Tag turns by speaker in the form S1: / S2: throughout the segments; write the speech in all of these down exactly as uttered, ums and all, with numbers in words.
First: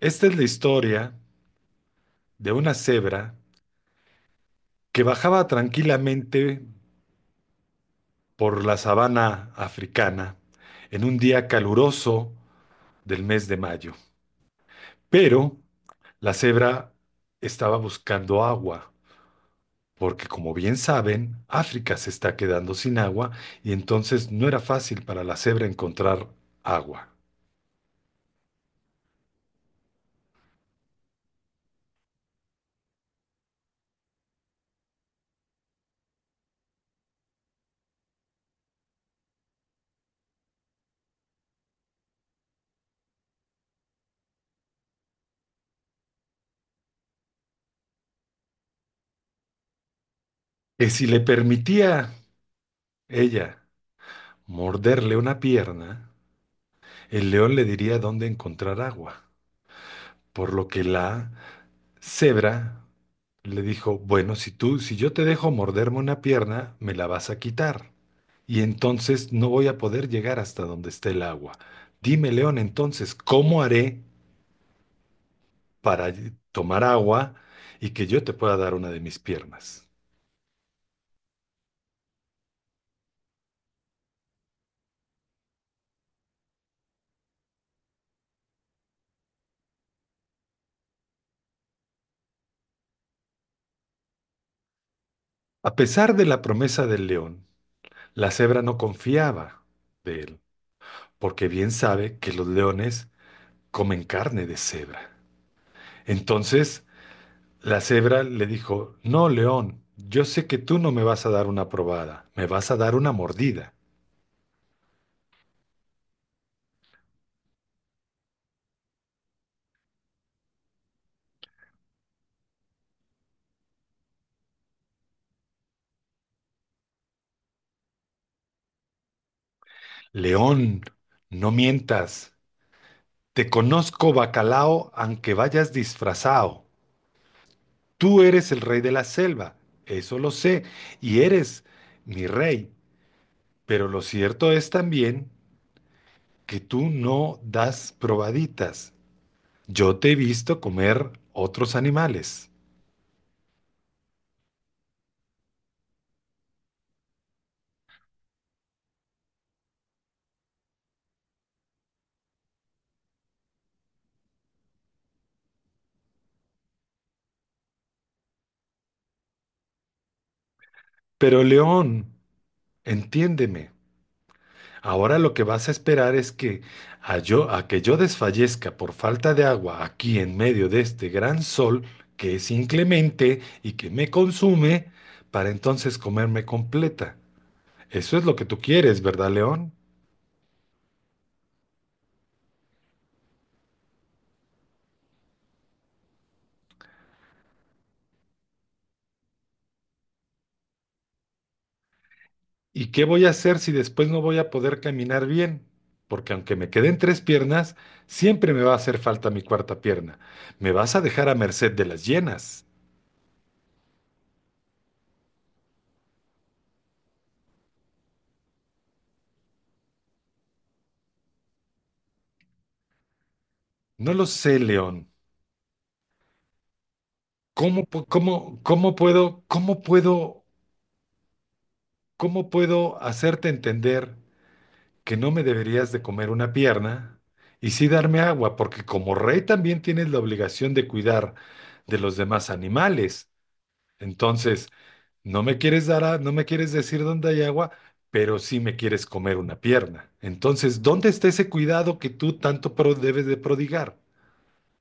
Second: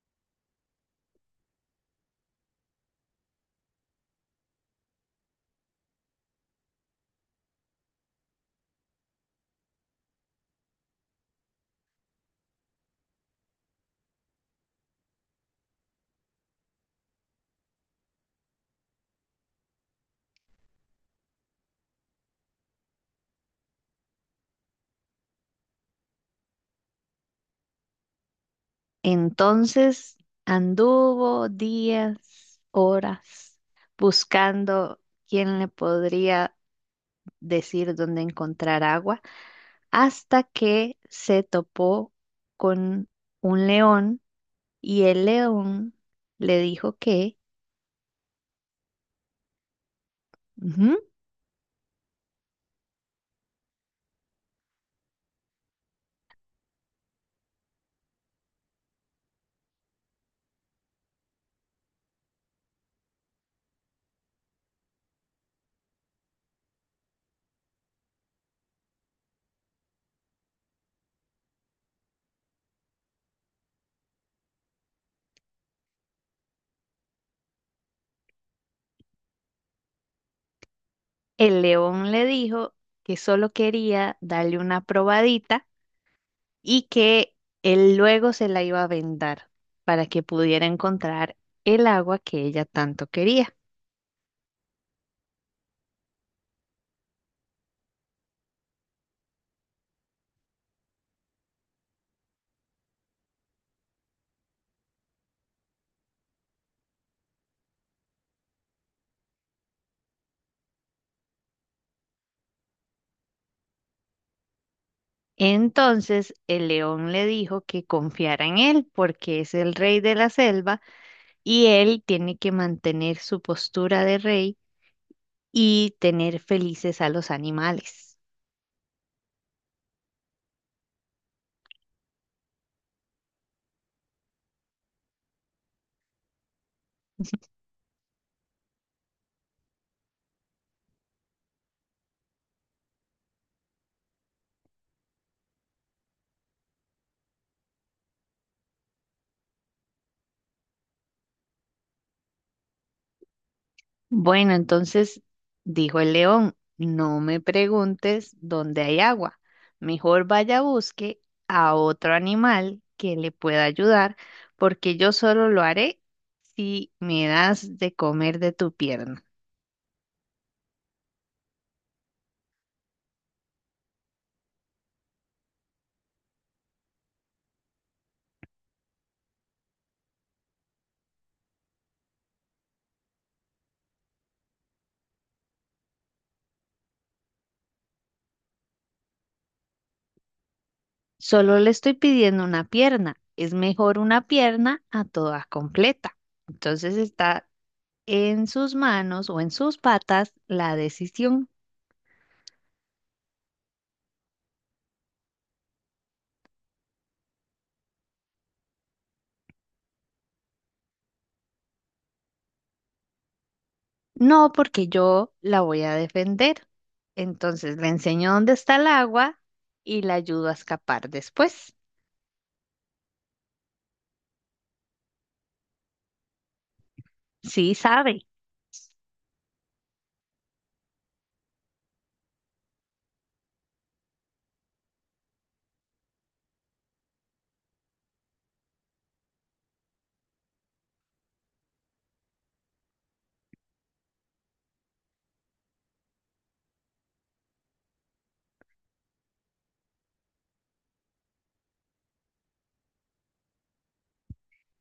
S1: Esta es la historia de una cebra que bajaba tranquilamente por la sabana africana en un día caluroso del mes de mayo. Pero la cebra estaba buscando agua, porque como bien saben, África se está quedando sin agua y entonces no era fácil para la cebra encontrar agua.
S2: Entonces anduvo días, horas, buscando quién le podría decir dónde encontrar agua, hasta que se topó con un león y el león le dijo que,
S1: Que
S2: ujú.
S1: si le permitía ella morderle una pierna, el león le diría dónde encontrar agua. Por lo que la cebra le dijo, bueno, si tú, si yo te dejo morderme una pierna, me la vas a quitar. Y entonces no voy a poder llegar hasta donde esté el agua. Dime, león, entonces, ¿cómo haré para tomar agua y que yo te pueda dar una de mis piernas?
S2: El león le dijo que solo quería darle una probadita y que él luego se la iba a vendar para que pudiera encontrar el agua que ella tanto quería.
S1: A pesar de la promesa del león, la cebra no confiaba de él, porque bien sabe que los leones comen carne de cebra. Entonces, la cebra le dijo, no, león, yo sé que tú no me vas a dar una probada, me vas a dar una mordida.
S2: Entonces el león le dijo que confiara en él porque es el rey de la selva y él tiene que mantener su postura de rey y tener felices a los animales.
S1: León, no mientas, te conozco bacalao aunque vayas disfrazado. Tú eres el rey de la selva, eso lo sé, y eres mi rey, pero lo cierto es también que tú no das probaditas. Yo te he visto comer otros animales.
S2: Bueno, entonces dijo el león, no me preguntes dónde hay agua, mejor vaya a busque a otro animal que le pueda ayudar porque yo solo lo haré si me das de comer de tu pierna.
S1: Pero león, entiéndeme. Ahora lo que vas a esperar es que a yo, a que yo desfallezca por falta de agua aquí en medio de este gran sol que es inclemente y que me consume, para entonces comerme completa. Eso es lo que tú quieres, ¿verdad, León?
S2: Solo le estoy pidiendo una pierna. Es mejor una pierna a toda completa. Entonces está en sus manos o en sus patas la decisión.
S1: ¿Y qué voy a hacer si después no voy a poder caminar bien? Porque aunque me queden tres piernas, siempre me va a hacer falta mi cuarta pierna. Me vas a dejar a merced de las llenas.
S2: No, porque yo la voy a defender. Entonces le enseño dónde está el agua y la ayudo a escapar después.
S1: No lo sé, León.
S2: Sí,
S1: ¿Cómo, pu-
S2: sabe.
S1: cómo, cómo puedo, cómo puedo? ¿Cómo puedo hacerte entender que no me deberías de comer una pierna y sí darme agua? Porque como rey también tienes la obligación de cuidar de los demás animales. Entonces, no me quieres dar a- no me quieres decir dónde hay agua, pero sí me quieres comer una pierna. Entonces, ¿dónde está ese cuidado que tú tanto pro- debes de prodigar?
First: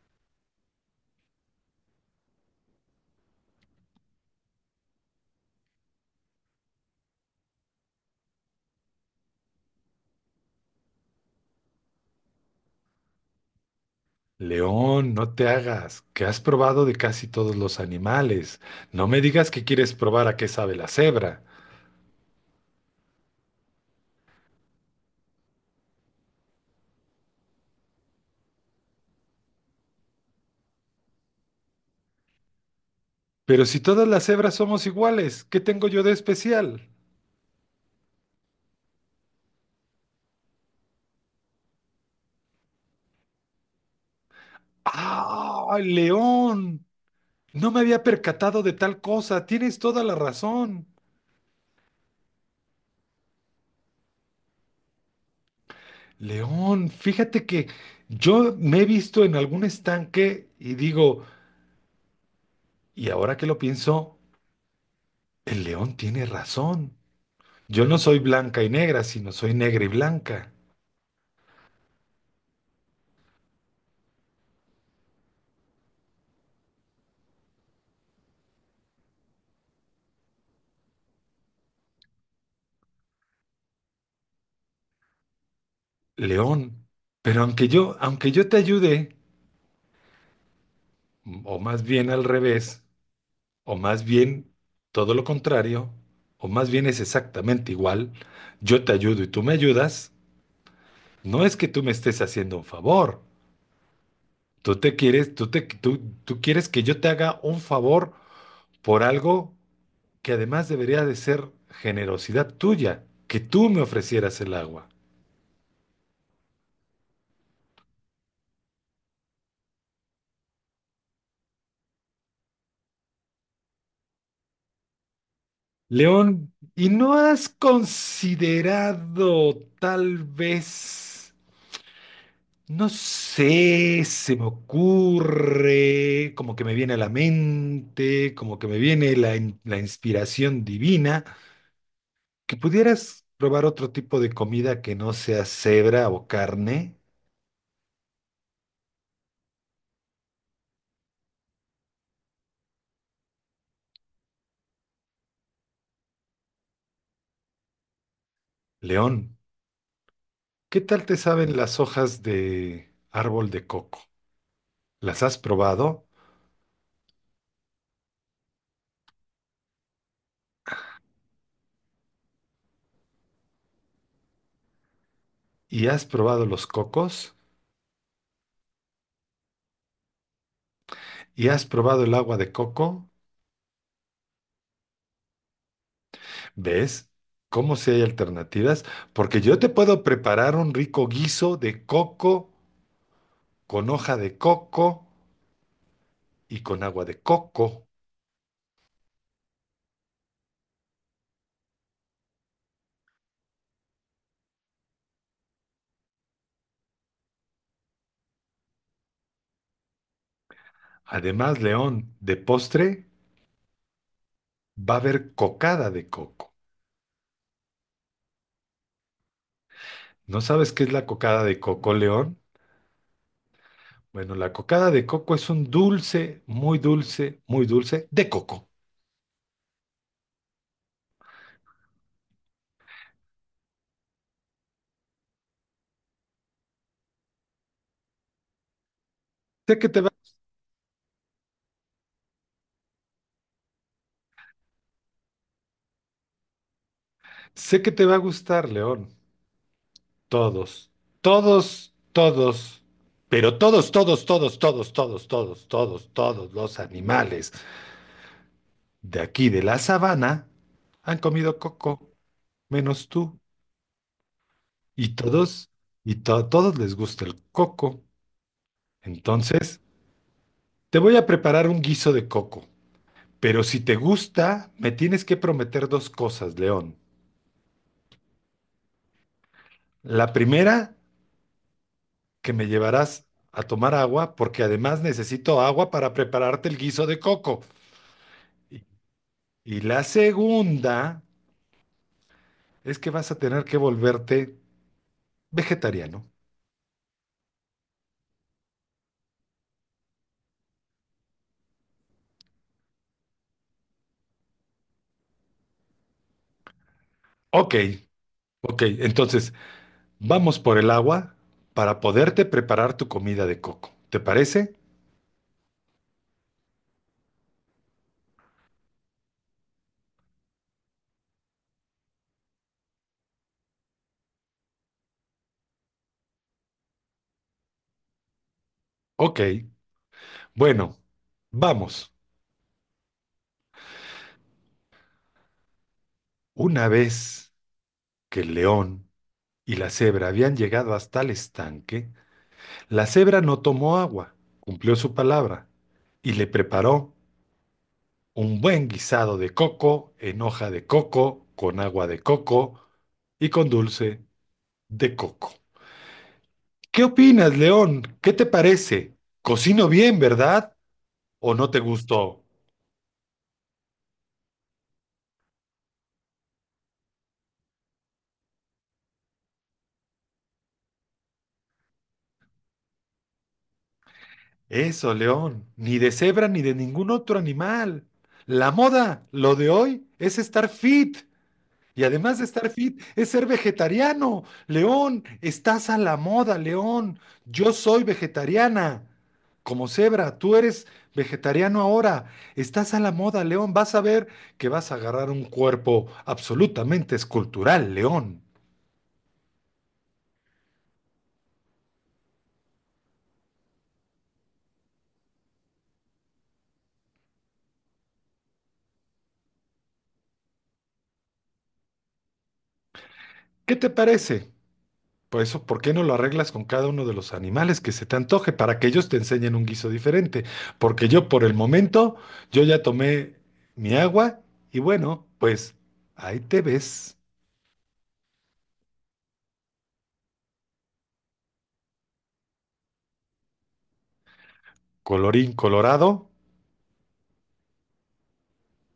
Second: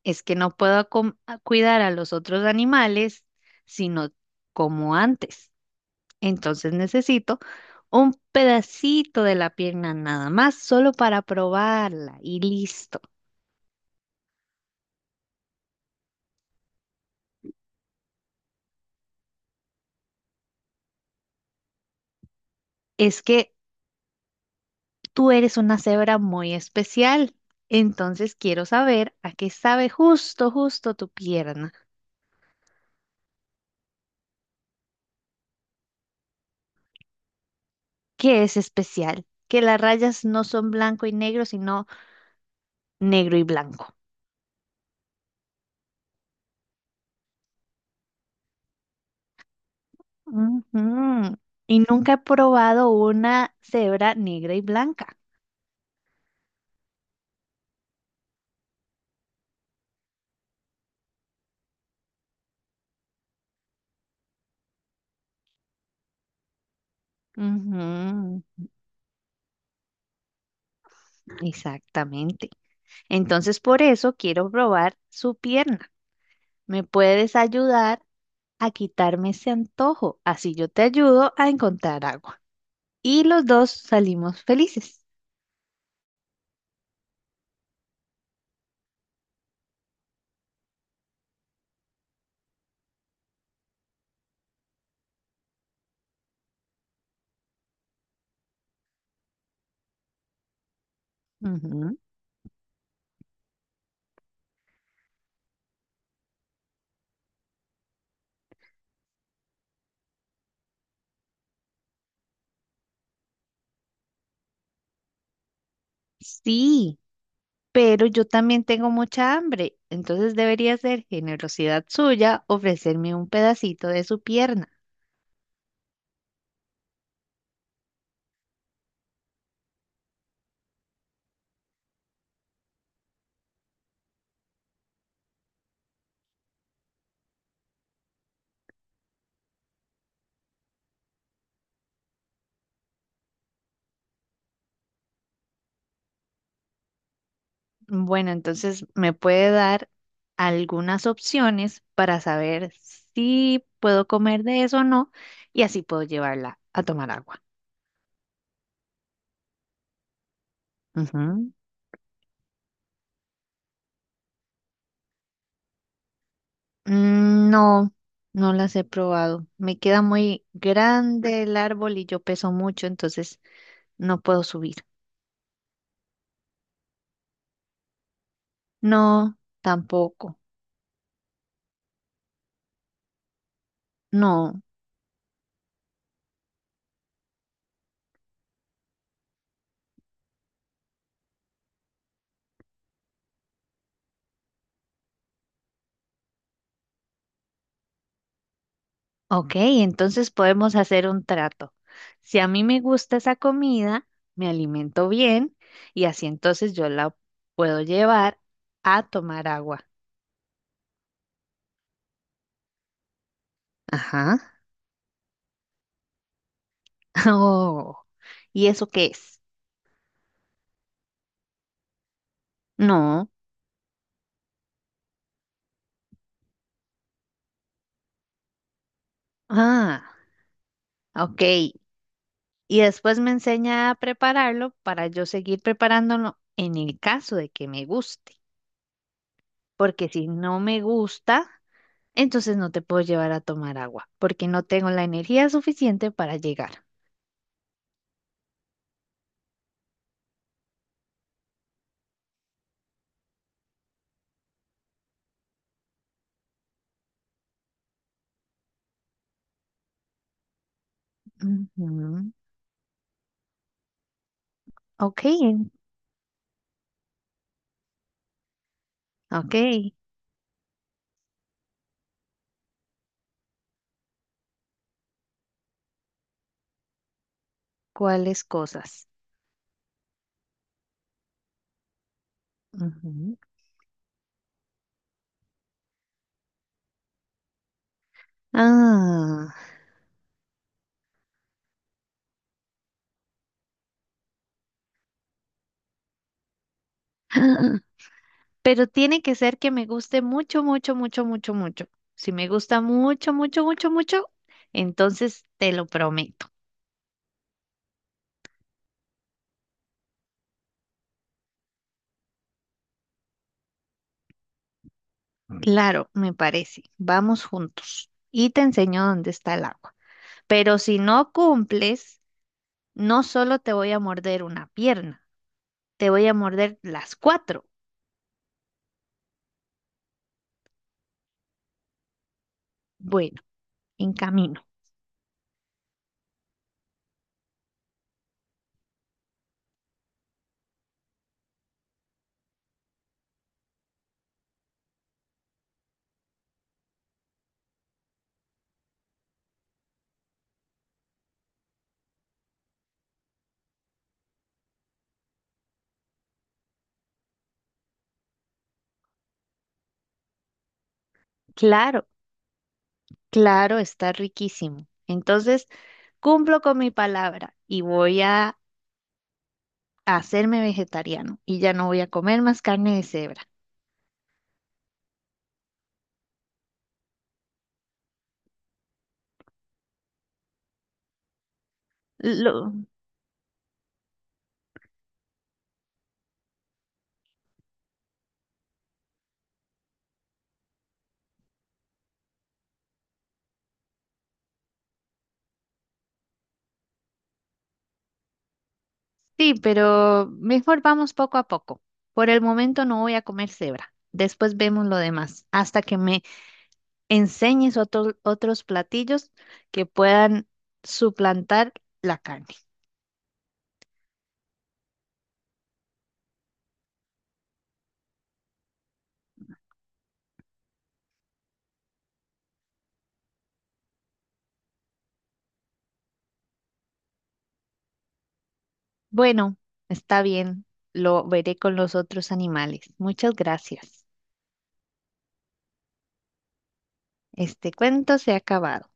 S2: Es que no puedo acom- a cuidar a los otros animales, sino como antes. Entonces necesito un pedacito de la pierna nada más, solo para probarla y listo.
S1: León, no te hagas, que has probado de casi todos los animales. No me digas que quieres probar a qué sabe la cebra.
S2: Es que tú eres una cebra muy especial, entonces quiero saber a qué sabe justo, justo tu pierna,
S1: Pero si todas las hebras somos iguales, ¿qué tengo yo de especial?
S2: que es especial, que las rayas no son blanco y negro, sino negro y blanco.
S1: ¡Ah, León! No me había percatado de tal cosa. Tienes toda la razón.
S2: Ujú. Y nunca he probado una cebra negra y blanca.
S1: León, fíjate que yo me he visto en algún estanque y digo, y ahora que lo pienso, el león tiene razón. Yo no soy
S2: Ujú.
S1: blanca y negra, sino soy negra y blanca.
S2: Exactamente. Entonces, por eso quiero probar su pierna. ¿Me puedes ayudar a quitarme ese antojo? Así yo te ayudo a encontrar agua. Y los dos salimos felices.
S1: León. Pero aunque yo, aunque yo te ayude, o más bien al revés, o más bien todo lo contrario, o más bien es exactamente igual, yo te ayudo y tú me ayudas, no es que tú me
S2: Ujú.
S1: estés haciendo un favor. Tú te quieres, tú te, tú, tú quieres que yo te haga un favor por algo que además debería de ser generosidad tuya, que tú me ofrecieras el agua.
S2: Sí, pero yo también tengo mucha hambre, entonces debería ser generosidad suya ofrecerme un pedacito de su pierna.
S1: León, ¿y no has considerado tal vez? No sé, se me ocurre, como que me viene a la mente, como que me viene la, in- la inspiración divina, que pudieras probar otro tipo de comida que no sea cebra o carne,
S2: Bueno, entonces me puede dar algunas opciones para saber si puedo comer de eso o no, y así puedo llevarla a tomar agua.
S1: león. ¿Qué tal te
S2: Ujú.
S1: saben las hojas de árbol de coco? ¿Las has probado?
S2: Mm, no, no las he probado. Me queda muy grande el árbol y yo peso mucho, entonces no puedo subir.
S1: ¿Y has probado los cocos?
S2: No, tampoco.
S1: ¿Y has probado el agua de coco?
S2: No.
S1: ¿Ves? ¿Cómo si hay alternativas? Porque yo te puedo preparar un rico guiso de coco con hoja de coco y con agua de coco.
S2: Ok, entonces podemos hacer un trato. Si a mí me gusta esa comida, me alimento bien y así entonces yo la puedo llevar a tomar agua.
S1: Además, León, de postre
S2: Ajá.
S1: va a haber cocada de coco.
S2: Oh, ¿y eso qué es?
S1: ¿No sabes qué es la cocada de coco, León?
S2: No.
S1: Bueno, la cocada de coco es un dulce, muy dulce, muy dulce de coco.
S2: Ah, ok. Y después me enseña a prepararlo para yo seguir preparándolo en el caso de que me guste,
S1: Sé que te
S2: porque
S1: va,
S2: si no me gusta, entonces no te puedo llevar a tomar agua, porque no tengo la energía suficiente para llegar.
S1: sé que te va a gustar, León. Todos, todos, todos, pero todos, todos, todos, todos, todos, todos, todos, todos los animales de aquí de la sabana han comido coco,
S2: Ujú.
S1: menos tú. Y
S2: Ok,
S1: todos, y to- todos les gusta el coco.
S2: ok,
S1: Entonces, te voy a preparar un guiso de coco. Pero si te gusta, me tienes que prometer dos cosas, León.
S2: ¿cuáles cosas?
S1: La primera, que me llevarás
S2: Ujú.
S1: a tomar agua, porque además necesito agua para prepararte el guiso de coco. Y,
S2: Ah,
S1: y la segunda es que vas a tener que volverte vegetariano.
S2: pero tiene que ser que me guste mucho, mucho, mucho, mucho, mucho. Si me gusta mucho, mucho, mucho, mucho, entonces te lo prometo.
S1: Ok, ok. Entonces, vamos por el agua para poderte preparar tu comida de coco. ¿Te parece?
S2: Claro, me parece. Vamos juntos y te enseño dónde está el agua. Pero si no cumples, no solo te voy a morder una pierna, te voy a morder las cuatro.
S1: Ok. Bueno, vamos.
S2: Bueno, en camino.
S1: Una vez que el león y la cebra habían llegado hasta el estanque, la cebra no tomó agua, cumplió su palabra y le preparó un buen guisado de coco en hoja de coco, con agua de coco y con dulce de coco. ¿Qué opinas, león? ¿Qué te parece? Cocino bien, ¿verdad? ¿O no te
S2: Claro,
S1: gustó?
S2: claro, está riquísimo. Entonces, cumplo con mi palabra y voy a hacerme vegetariano y ya no voy a comer más carne de cebra.
S1: Eso, León, ni de cebra ni de ningún otro animal. La moda, lo de hoy, es estar fit. Y además de estar fit, es ser vegetariano. León, estás a la moda, León. Yo soy vegetariana. Como cebra, tú eres vegetariano ahora. Estás a la moda, León. Vas a ver que vas a agarrar un cuerpo absolutamente escultural, León.
S2: Sí, pero mejor vamos poco a poco. Por el momento no voy a comer cebra. Después vemos lo demás, hasta que me enseñes otro- otros platillos que puedan suplantar la carne.
S1: ¿Qué te parece? Por eso, ¿por qué no lo arreglas con cada uno de los animales que se te antoje para que ellos te enseñen un guiso diferente? Porque yo por el momento, yo ya tomé mi agua y bueno, pues ahí te ves,
S2: Bueno, está bien, lo veré con los otros animales. Muchas gracias.
S1: colorín colorado.
S2: Este cuento se ha acabado.